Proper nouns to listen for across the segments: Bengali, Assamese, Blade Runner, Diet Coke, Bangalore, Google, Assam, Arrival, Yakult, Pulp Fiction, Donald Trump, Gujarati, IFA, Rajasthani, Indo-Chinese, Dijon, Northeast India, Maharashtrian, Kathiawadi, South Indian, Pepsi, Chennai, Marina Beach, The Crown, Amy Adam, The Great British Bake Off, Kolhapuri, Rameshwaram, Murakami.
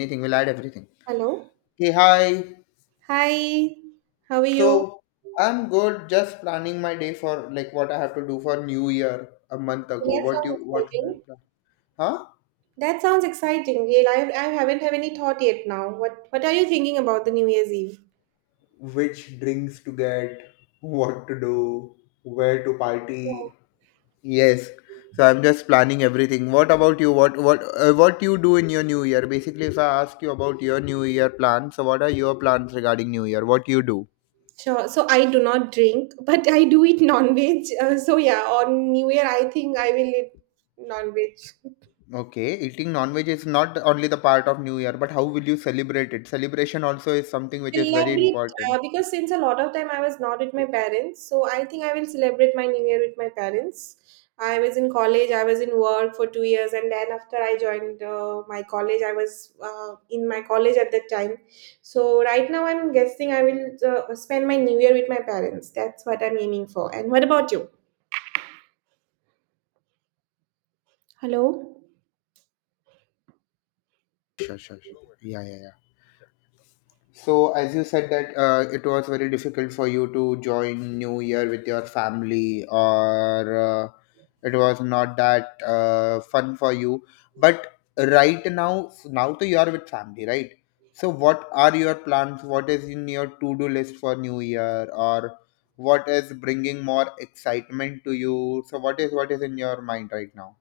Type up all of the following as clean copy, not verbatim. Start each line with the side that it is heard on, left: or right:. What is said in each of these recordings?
left: Anything, we'll add everything.
right: Hello.
left: Hey hi.
right: Hi. How are you?
left: So I'm good, just planning my day for like what I have to do for New Year a month ago.
right: That
left: What
right: sounds
left: you what you
right: exciting.
left: plan? Huh?
right: That sounds exciting. Yeah, I haven't have any thought yet now. What are you thinking about the New Year's Eve?
left: Which drinks to get, what to do, where to party. Yes. So I'm just planning everything. What about you? What you do in your New Year? Basically, if I ask you about your New Year plans, so what are your plans regarding New Year? What you do?
right: Sure. So I do not drink, but I do eat non-veg. So yeah, on New Year I think I will eat non-veg.
left: Okay, eating non-veg is not only the part of New Year, but how will you celebrate it? Celebration also is something which is very
right: Celebrate
left: important.
right: because since a lot of time I was not with my parents, so I think I will celebrate my New Year with my parents. I was in college, I was in work for 2 years, and then after I joined my college, I was in my college at that time. So right now, I'm guessing I will spend my New Year with my parents. That's what I'm aiming for. And what about you? Hello.
left: Sure, sure, sure. Yeah, yeah, yeah. So, as you said that it was very difficult for you to join New Year with your family, or it was not that fun for you. But right now, now to you are with family, right? So, what are your plans? What is in your to-do list for New Year, or what is bringing more excitement to you? So, what is in your mind right now?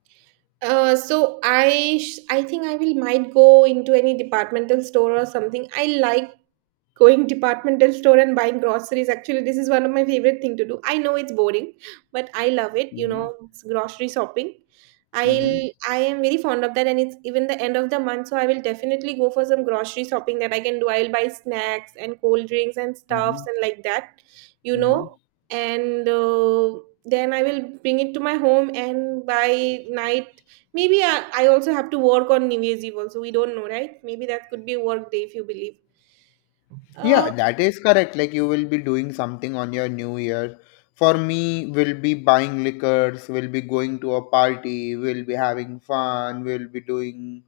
right: So I think I will might go into any departmental store or something. I like going departmental store and buying groceries, actually this is one of my favorite thing to do. I know it's boring, but I love it.
left: Mhm.
right: It's grocery shopping.
left: Mm-hmm.
right: I'll i am very fond of that. And it's even the end of the month, so I will definitely go for some grocery shopping that I can do. I'll buy snacks and cold drinks and stuffs
left: Mm-hmm.
right: and like that, you know
left: Mm-hmm.
right: and then I will bring it to my home, and by night maybe I also have to work on new year's eve also. We don't know, right? Maybe that could be a work day, if you believe. Uh,
left: Yeah, that is correct. Like you will be doing something on your new year. For me, we'll be buying liquors, we'll be going to a party, we'll be having fun, we'll be doing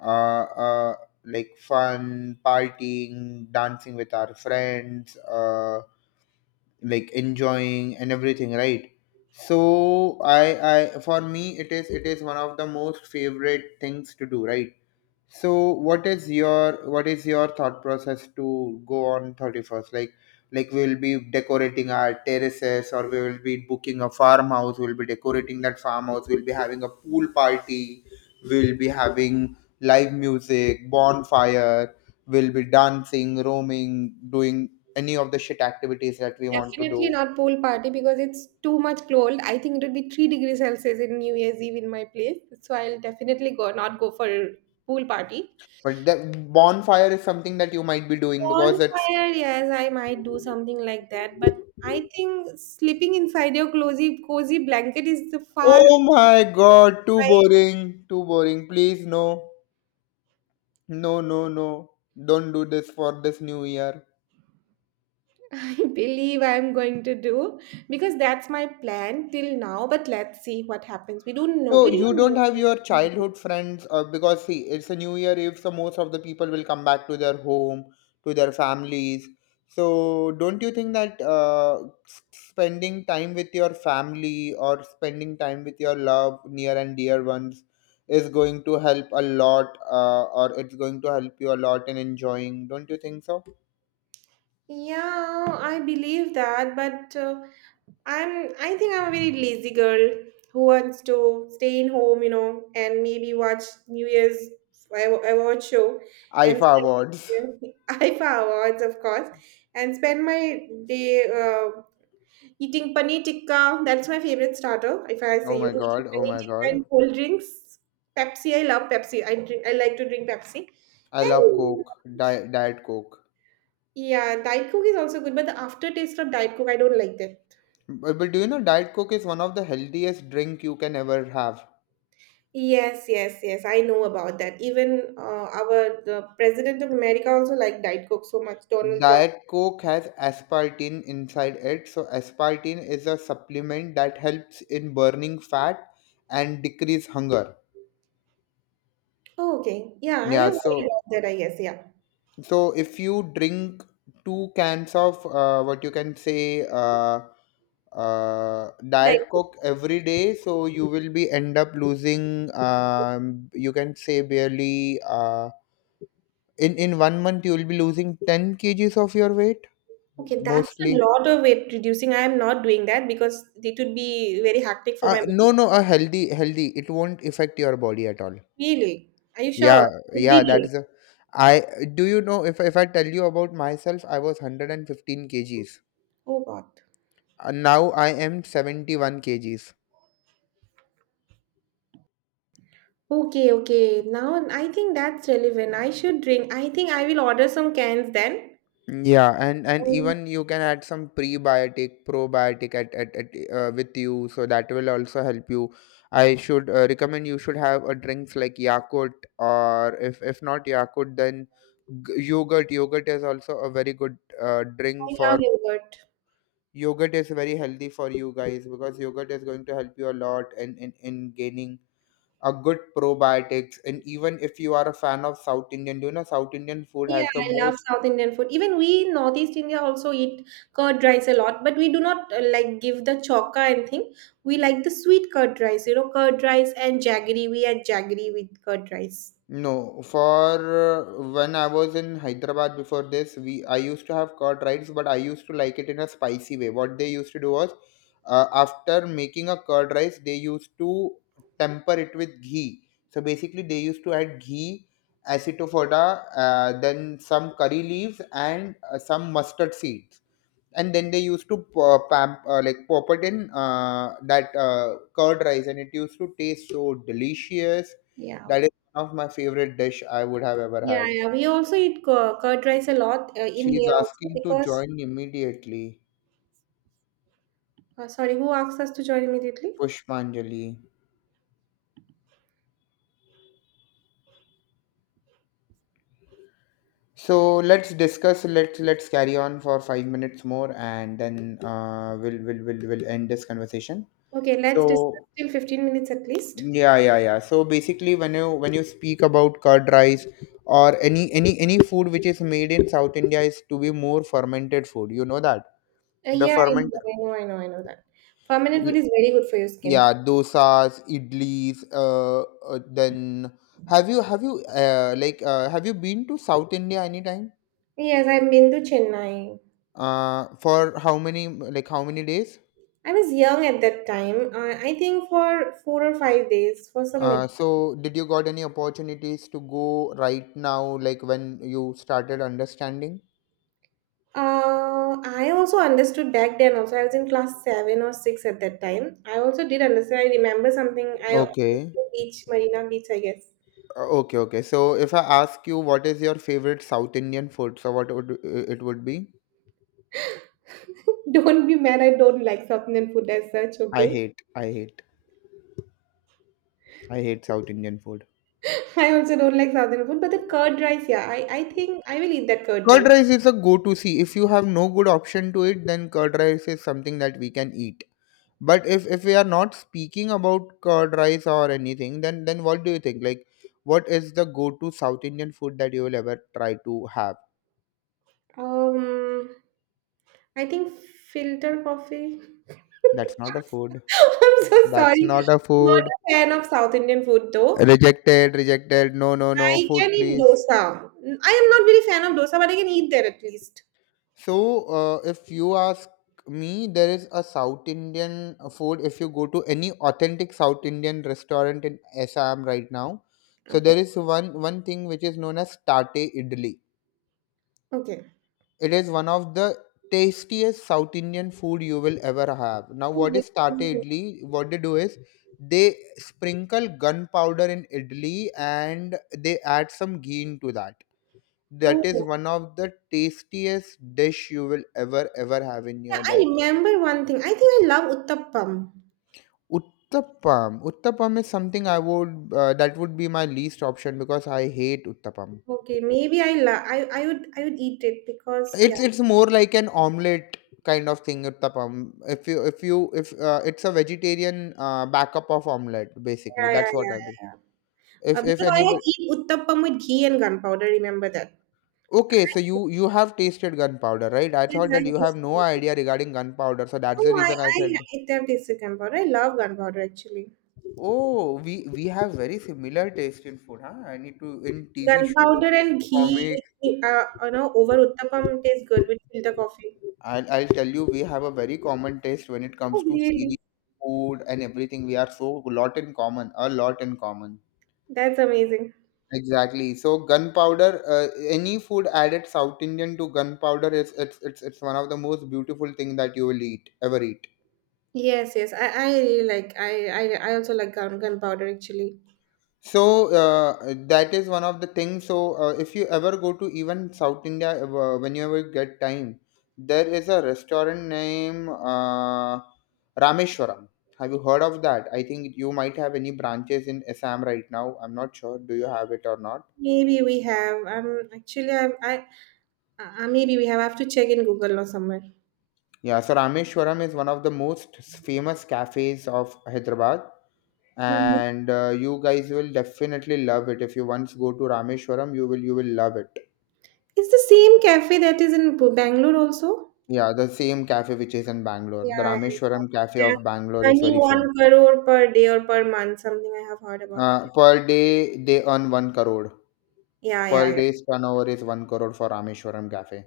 left: uh, uh like fun partying, dancing with our friends, uh, like enjoying and everything, right? So I for me it is one of the most favorite things to do, right? So what is your thought process to go on 31st? Like we'll be decorating our terraces, or we will be booking a farmhouse, we'll be decorating that farmhouse, we'll be having a pool party, we'll be having live music, bonfire, we'll be dancing, roaming, doing any of the shit activities that we want to
right: Definitely
left: do.
right: not pool party because it's too much cold. I think it would be 3 degrees Celsius in New Year's Eve in my place. So I'll definitely go not go for pool party.
left: But the bonfire is something that you might be doing because it's
right: Bonfire, yes, I might do something like that, but I think sleeping inside your cozy blanket is the far.
left: oh my god, too
right: I
left: boring, too boring. Please no. No, no, no. Don't do this for this new year.
right: believe I'm going to do because that's my plan till now. But let's see what happens. We don't know.
left: So
right: We
left: you
right: don't
left: don't
right: know.
left: have your childhood friends, because see, it's a new year. If so, most of the people will come back to their home, to their families. So don't you think that spending time with your family or spending time with your love, near and dear ones, is going to help a lot, or it's going to help you a lot in enjoying? Don't you think so?
right: Yeah, I believe that, but I think I'm a very lazy girl who wants to stay in home, and maybe watch New Year's award show and
left: IFA awards.
right: spend IFA awards, of course, and spend my day eating paneer tikka. That's my favorite starter. If I
left: Oh
right: say you
left: my
right: eating
left: god! Oh
right: paneer
left: my
right: tikka
left: god!
right: and cold drinks, Pepsi. I love Pepsi. I like to drink Pepsi,
left: I love
right: and
left: Coke, Diet Coke.
right: yeah, Diet Coke is also good, but the aftertaste of Diet Coke I don't like that.
left: But do you know Diet Coke is one of the healthiest drink you can ever have.
right: Yes, yes, yes. I know about that. Even our the president of America also liked Diet Coke so much, Donald Trump.
left: Diet Coke has aspartame inside it. So aspartame is a supplement that helps in burning fat and decrease hunger.
right: Oh, okay. Yeah, I
left: Yeah,
right: have heard
left: so
right: about that, I guess. Yeah.
left: so if you drink two cans of what you can say
right: Diet
left: diet
right: Coke.
left: coke every day, so you will be end up losing you can say barely in 1 month you will be losing 10 kgs of your weight
right: Okay, that's a
left: mostly.
right: lot of weight reducing. I am not doing that because it would be very hectic for my body.
left: No, no, a healthy. It won't affect your body at all.
right: Really? Are you sure?
left: Yeah,
right: Every
left: yeah, that
right: day.
left: is a I do you know if I tell you about myself, I was 115 kgs.
right: Oh God.
left: Now I am 71 kgs.
right: Okay, okay. Now I think that's relevant. I should drink. I think I will order some cans then.
left: Yeah, and
right: And
left: even you can add some prebiotic, probiotic at with you, so that will also help you. I should recommend you should have a drinks like Yakult, or if not Yakult, then yogurt. Yogurt is also a very good drink
right: I love
left: for
right: yogurt.
left: yogurt is very healthy for you guys because yogurt is going to help you a lot in gaining a good probiotics. And even if you are a fan of South Indian, do you know South Indian food
right: Yeah,
left: has the
right: I love
left: most
right: South Indian food. Even we in Northeast India also eat curd rice a lot, but we do not like give the choka and thing. We like the sweet curd rice, curd rice and jaggery. We add jaggery with curd rice.
left: no, for when I was in Hyderabad before this, we I used to have curd rice, but I used to like it in a spicy way. What they used to do was, after making a curd rice, they used to temper it with ghee. So basically, they used to add ghee, acetofoda, then some curry leaves, and some mustard seeds, and then they used to like pop it in that curd rice, and it used to taste so delicious.
right: Yeah. Okay.
left: That is one of my favorite dish I would have ever
right: Yeah,
left: had.
right: yeah. We also eat curd rice a lot in
left: She's
right: here also
left: asking to
right: because,
left: join immediately.
right: sorry, who asked us to join immediately?
left: Pushpanjali. So let's discuss, let's carry on for 5 minutes more, and then we'll end this conversation.
right: Okay, let's discuss
left: So
right: till 15 minutes at least.
left: yeah, yeah, yeah. So basically, when you speak about curd rice or any food which is made in South India is to be more fermented food. You know that the
right: Yeah, I know,
left: ferment,
right: I know, I know, I know that. Fermented food
left: l-
right: is very good for your skin.
left: yeah, dosas, idlis. Then have you like have you been to South India anytime?
right: Yes, I've been to Chennai.
left: For how many, like how many days?
right: I was young at that time. I think for 4 or 5 days for some minutes.
left: So did you got any opportunities to go right now? Like when you started understanding?
right: I also understood back then. Also, I was in class 7 or 6 at that time. I also did understand. I remember something. I also
left: Okay.
right: beach, Marina Beach, I guess.
left: Okay, okay. So if I ask you what is your favorite South Indian food, so what would it would be?
right: Don't be mad. I don't like South Indian food as such.
left: I
right: Okay.
left: hate, I hate, I hate South Indian food.
right: I also don't like South Indian food, but the curd rice, yeah. I think I will eat that curd
left: Curd
right: rice.
left: rice is a go-to. See, if you have no good option to it, then curd rice is something that we can eat. But if we are not speaking about curd rice or anything, then what do you think? Like, what is the go-to South Indian food that you will ever try to have?
right: Um, I think filter coffee.
left: That's not a food.
right: I'm so
left: That's
right: sorry.
left: not a
right: Not
left: food.
right: a fan of South Indian food though.
left: Rejected, rejected. No, no, no.
right: I
left: Food,
right: can eat
left: please.
right: dosa. I am not very fan of dosa, but I can eat there at least.
left: So, if you ask me, there is a South Indian food. If you go to any authentic South Indian restaurant in Assam right now, so
right: Okay.
left: there is one thing which is known as tate idli.
right: Okay.
left: It is one of the tastiest South Indian food you will ever have. Now,
right: Oh,
left: what
right: really?
left: is tate idli? What they do is they sprinkle gunpowder in idli and they add some ghee into that. That is
right: Oh.
left: one of the tastiest dish you will ever ever have in
right: Yeah,
left: your
right: I
left: life.
right: remember one thing. I think I love uttappam.
left: Uttapam, is something I would, that would be my least option because I hate uttapam.
right: Okay, maybe I love. I would eat it because yeah,
left: It's more like an omelet kind of thing, uttapam. If you if you if It's a vegetarian backup of omelet, basically.
right: yeah, yeah,
left: That's what
right: yeah,
left: I
right: yeah.
left: do
right: Yeah.
left: if
right: Because I had
left: anybody.
right: eat uttappam with ghee and gunpowder. Remember that?
left: Okay, so you have tasted gunpowder, right? I
right: Yes,
left: thought
right: I
left: that you have
right: tasted
left: no
right: gunpowder.
left: idea regarding gunpowder, so
right: No,
left: that's the reason I
right: I
left: said.
right: it have tasted gunpowder. I love gunpowder actually.
left: Oh, we have very similar taste in food, huh? I need to in TV shows,
right: Gunpowder and
left: in
right: ghee,
left: comics.
right: with, over uttappam tastes good with filter coffee.
left: I'll tell you, we have a very common taste when it
right: Oh,
left: comes to
right: really?
left: series, food, and everything. We are so lot in common, a lot in common.
right: That's amazing.
left: Exactly. So gunpowder, any food added South Indian to gunpowder is it's one of the most beautiful thing that you will eat ever eat.
right: Yes, yes. I really like, I also like gunpowder actually.
left: So that is one of the things. So if you ever go to even South India, whenever you ever get time, there is a restaurant named Rameshwaram. Have you heard of that? I think you might have any branches in Assam right now. I'm not sure. Do you have it or not?
right: Maybe we have actually I maybe we have, I have to check in Google or somewhere.
left: Yeah, so Rameshwaram is one of the most famous cafes of Hyderabad,
right: Mhm.
left: and you guys will definitely love it. If you once go to Rameshwaram, you will love it.
right: It's the same cafe that is in Bangalore also.
left: Yeah, the same cafe which is in Bangalore. The
right: Yeah,
left: Rameshwaram Cafe
right: yeah.
left: of Bangalore is
right: Earning
left: very famous.
right: 1 crore per day or per month, something I have heard about it.
left: Per day, they earn 1 crore.
right: Yeah, yeah,
left: Per
right: yeah.
left: day's turnover is 1 crore for Rameshwaram Cafe.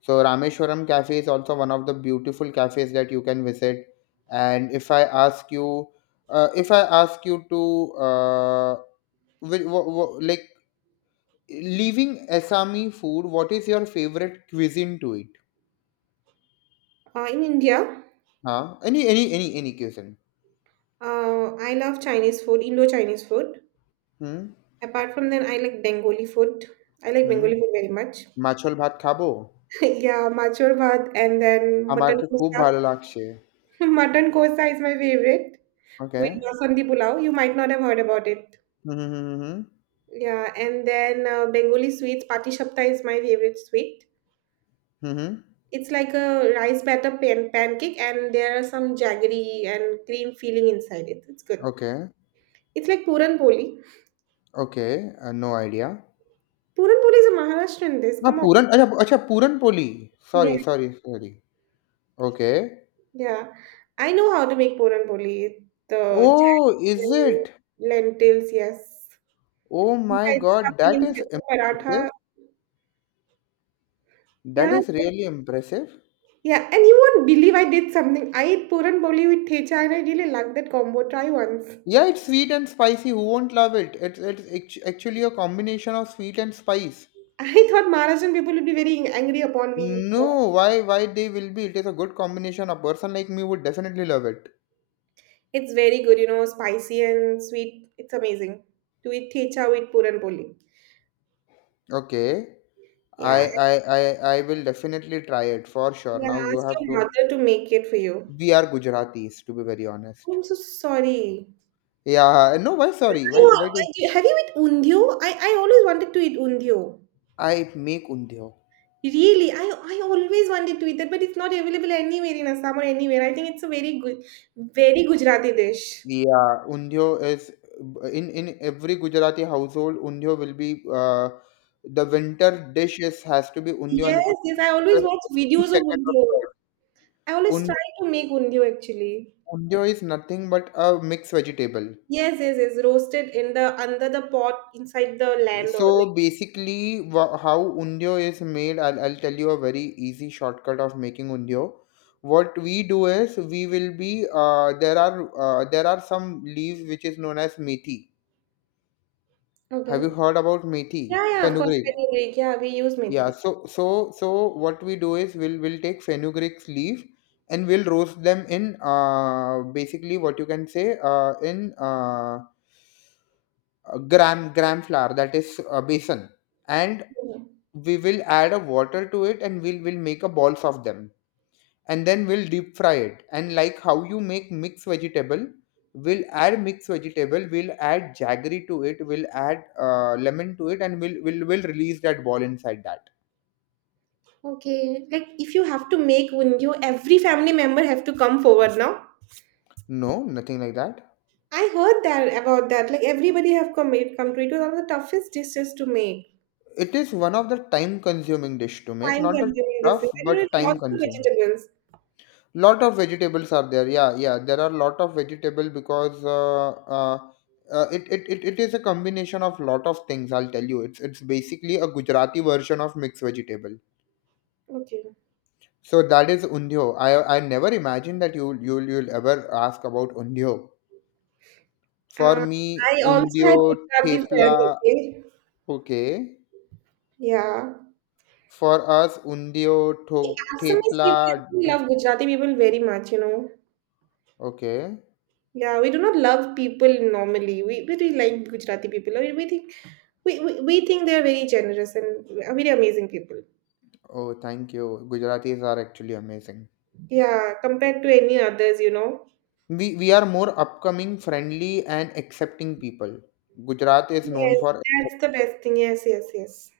left: So, Rameshwaram Cafe is also one of the beautiful cafes that you can visit. And if I ask you, if I ask you to, uh, like, leaving Assami food, what is your favorite cuisine to eat?
right: In India,
left: Huh? Any cuisine?
right: I love Chinese food, Indo-Chinese food.
left: Hmm?
right: Apart from that, I like Bengali food. I like
left: Hmm?
right: Bengali food very much.
left: Machol bhat khabo?
right: Okay, yeah, machur bhat and then mutton
left: আমাকে খুব
right: kosa.
left: ভালো লাগছে।
right: Mutton kosa is my favorite
left: okay.
right: with basmati pulao. You might not have heard about it.
left: Hmm, hmm, hmm, hmm, hmm.
right: Yeah, and then Bengali sweets, pati shapta is my favorite sweet.
left: Hmm, hmm.
right: It's like a rice batter pancake, and there are some jaggery and cream filling inside it. It's good.
left: Okay,
right: It's like puran poli.
left: Okay. Uh, no idea.
right: Puran poli is a Maharashtrian dish.
left: हाँ,
right: Come on.
left: Puran अच्छा अच्छा puran poli.
right: Yeah,
left: sorry, sorry, sorry. Okay.
right: yeah. I know how to make puran poli. The
left: oh!
right: jaggery
left: is it?
right: and lentils, yes.
left: Oh my
right: Sometimes
left: God!
right: stuffing
left: that
right: inside
left: is
right: the paratha.
left: Impressive. That
right: Yeah,
left: is really impressive.
right: yeah. And you won't believe I did something. I ate puran boli with thecha, and I really liked that combo. Try once.
left: Yeah, it's sweet and spicy. Who won't love it? It's act actually a combination of sweet and spice.
right: I thought Maharashtrian people would be very angry upon me.
left: No, why they will be? It is a good combination. A person like me would definitely love it.
right: It's very good, spicy and sweet. It's amazing. To eat thecha with puran boli.
left: Okay. I
right: Yeah,
left: I I I will definitely try it for sure.
right: and
left: Now
right: I'll
left: you
right: ask
left: have
right: your
left: to.
right: mother to make it for you.
left: We are Gujaratis, to be very honest.
right: I'm so sorry.
left: Yeah. No. Why? Sorry. Why? Why do
right: I, have you eat undio? I always wanted to eat undio.
left: I make undhyo?
right: Really, I always wanted to eat that, but it's not available anywhere in Assam or anywhere. I think it's a very good, very Gujarati dish.
left: Yeah, undhyo is in every Gujarati household. Undhyo will be the winter dish is has to be undhyo,
right: Yes,
left: and it will
right: yes.
left: be
right: I always
left: prepared
right: watch
left: every
right: videos of
left: second of
right: undio.
left: the
right: I always try
left: Un
right: to make undio actually.
left: undhyo is nothing but a mixed vegetable.
right: Yes, yes, yes. Roasted in the under the pot inside the land or like.
left: So basically, how undio is made, I'll tell you a very easy shortcut of making undio. What we do is we will be there are some leaves which is known as methi. Have you
right: Okay.
left: heard about methi?
right: Yeah, yeah. Of course,
left: Fenugreek.
right: very big. Yeah, we use
left: Yeah.
right: methi.
left: So what we do is we'll take fenugreek's leaf and we'll roast them in basically what you can say in gram flour, that is besan, and
right: Yeah.
left: we will add a water to it and we'll make a balls of them, and then we'll deep fry it, and like how you make mixed vegetable we'll add mixed vegetable, we'll add jaggery to it, we'll add lemon to it, and we'll release that ball inside that.
right: Okay. Like if you have to make undio, every family member have to come forward now.
left: No, nothing like that.
right: I heard that about that. Like everybody have come made come to, it was one of the toughest dishes to make.
left: It is one of the time consuming dish to make,
right: Time
left: not the
right: consuming dishes.
left: tough
right: And there were
left: but time
right: lots of
left: consuming.
right: vegetables.
left: Lot of vegetables are there, yeah, yeah, there are lot of vegetable, because it is a combination of lot of things. I'll tell you, it's basically a Gujarati version of mixed vegetable.
right: Okay.
left: So that is undhyo. I never imagined that you'll ever ask about undhyo. For
right: Uh,
left: me,
right: I also
left: undhyo,
right: had Gujarati fare
left: thepla.
right: that.
left: Okay.
right: Yeah.
left: For us, undhyo,
right: The Assamese
left: thepla.
right: people we
left: d-
right: love Gujarati people very much.
left: okay.
right: Yeah, we do not love people normally. We but we really like Gujarati people. We think they are very generous and very amazing people.
left: Oh, thank you. Gujaratis are actually amazing.
right: Yeah, compared to any others.
left: We are more upcoming, friendly, and accepting people. Gujarat is known
right: Yes,
left: for accept-
right: that's the best thing. Yes, yes, yes.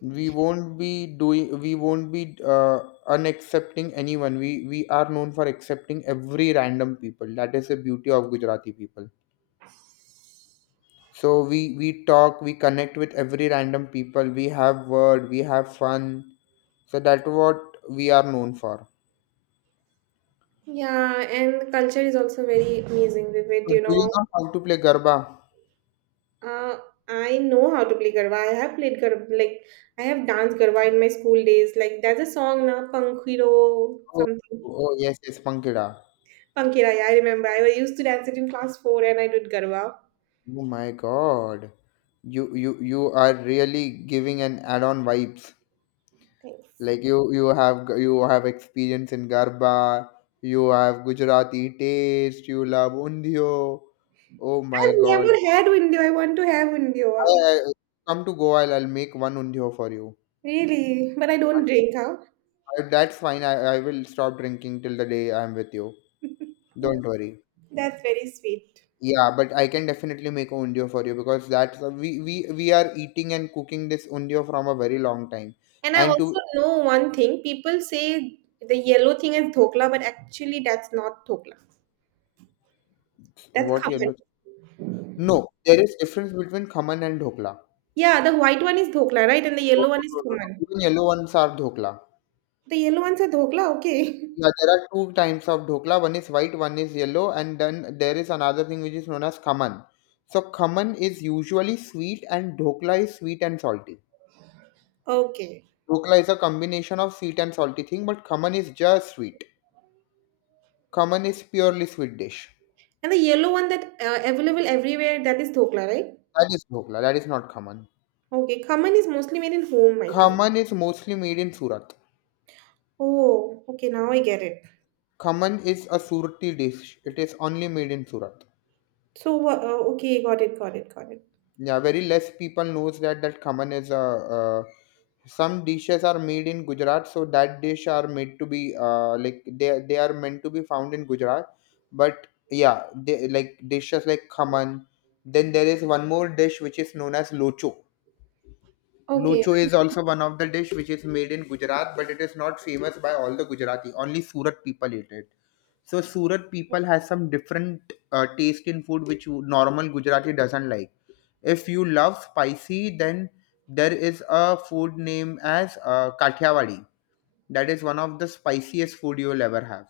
left: we won't be doing we won't be unaccepting anyone. We are known for accepting every random people. That is the beauty of Gujarati people. So we talk, we connect with every random people. We have word, we have fun. So that's what we are known for.
right: Yeah, and the culture is also very amazing with it,
left: So
right: you
left: do you
right: know.
left: know how to play garba?
right: Uh, I know how to play garba. I have played garba, like I have danced garba in my school days. Like there's a song na Pankhiro
left: Oh,
right: something.
left: oh yes, yes, pankida.
right: Pankira, yeah, I remember. I used to dance it in class 4 and I did garba.
left: Oh my God. You are really giving an add-on vibes.
right: Thanks.
left: Like you have you have experience in Garba, you have Gujarati taste, you love undio. Oh my
right: I've
left: God.
right: never had window. I want to have
left: I,
right: window.
left: I, come to Goa, I'll make one undio for you.
right: Really, but I don't
left: And
right: drink, huh?
left: that's fine. I will stop drinking till the day I'm with you. Don't worry.
right: That's very sweet.
left: Yeah, but I can definitely make a undio for you, because that's we are eating and cooking this undio from a very long time
right: And I
left: and
right: also
left: to.
right: know one thing. People say the yellow thing is dhokla, but actually that's not dhokla. That's
left: What
right: common.
left: yellow? No, there is difference between khaman and dhokla.
right: Yeah, the white one is dhokla, right? And the
left: No,
right: yellow one
left: no,
right: is
left: no, no, no,
right: suman.
left: even yellow ones are dhokla.
right: The yellow one's a dhokla, okay.
left: Yeah, there are two types of dhokla. One is white, one is yellow, and then there is another thing which is known as khaman. So khaman is usually sweet, and dhokla is sweet and salty.
right: Okay.
left: Dhokla is a combination of sweet and salty thing, but khaman is just sweet. Khaman is purely sweet dish.
right: And the yellow one that available everywhere, that is dhokla, right?
left: That is dhokla. That is not khaman.
right: Okay, khaman is mostly made in home, I think.
left: Khaman is mostly made in Surat.
right: Oh, okay, now I get it.
left: Khaman is a Surati dish. It is only made in Surat.
right: So, okay, got it, got it, got it.
left: Yeah, very less people knows that that khaman is a uh, some dishes are made in Gujarat, so that dish are made to be like they are meant to be found in Gujarat. But yeah, like dishes like khaman, then there is one more dish which is known as locho.
right: Okay,
left: Lucho is also one of the dish which is made in Gujarat, but it is not famous by all the Gujarati. Only Surat people eat it. So Surat people has some different taste in food which normal Gujarati doesn't like. If you love spicy, then there is a food name as Kathiawadi. That is one of the spiciest food you will ever have.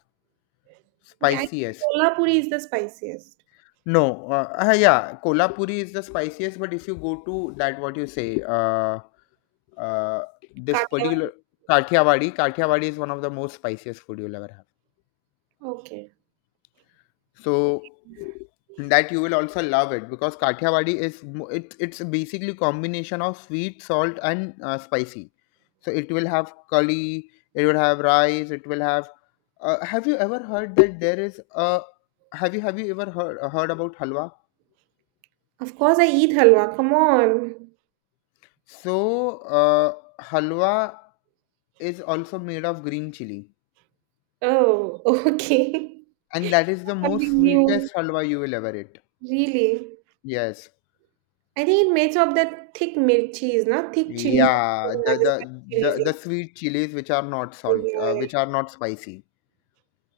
right: okay. I think
left: Spiciest.
right: kola puri is the spiciest.
left: No, yeah, Kolhapuri is the spiciest, but if you go to that, what you say, uh, this
right: Katla.
left: particular Kathiawadi, Kathiawadi is one of the most spiciest food you'll ever have.
right: Okay.
left: So that you will also love it, because Kathiawadi is it's basically combination of sweet, salt, and spicy. So it will have curry, it will have rice, it will have. Have you ever heard that there is a? Have you ever heard heard about halwa?
right: Of course, I eat halwa. Come on.
left: So, halwa is also made of green chili,
right: Oh, okay.
left: and that is the most
right: Something new.
left: sweetest halwa you will ever eat.
right: Really?
left: Yes.
right: I think it makes up that thick mirchi is not thick chilies.
left: Yeah,
right: Rajasthani chilies,
left: the sweet chilies which are not salt,
right: yeah,
left: which are not spicy.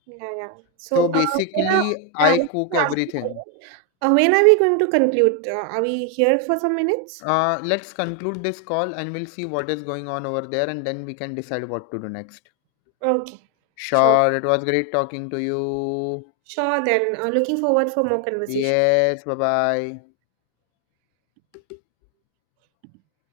right: yeah, yeah. Yeah.
left: So
right: So, when are,
left: basically,
right: yeah, I
left: I
right: was
left: cook
right: gonna ask you about
left: everything.
right: it. When are we going to conclude? Are we here for some minutes?
left: Let's conclude this call and we'll see what is going on over there, and then we can decide what to do next.
right: Okay, sure.
left: Sure, it was great talking to you.
right: Sure, then. Looking forward for more conversation.
left: Yes, bye bye.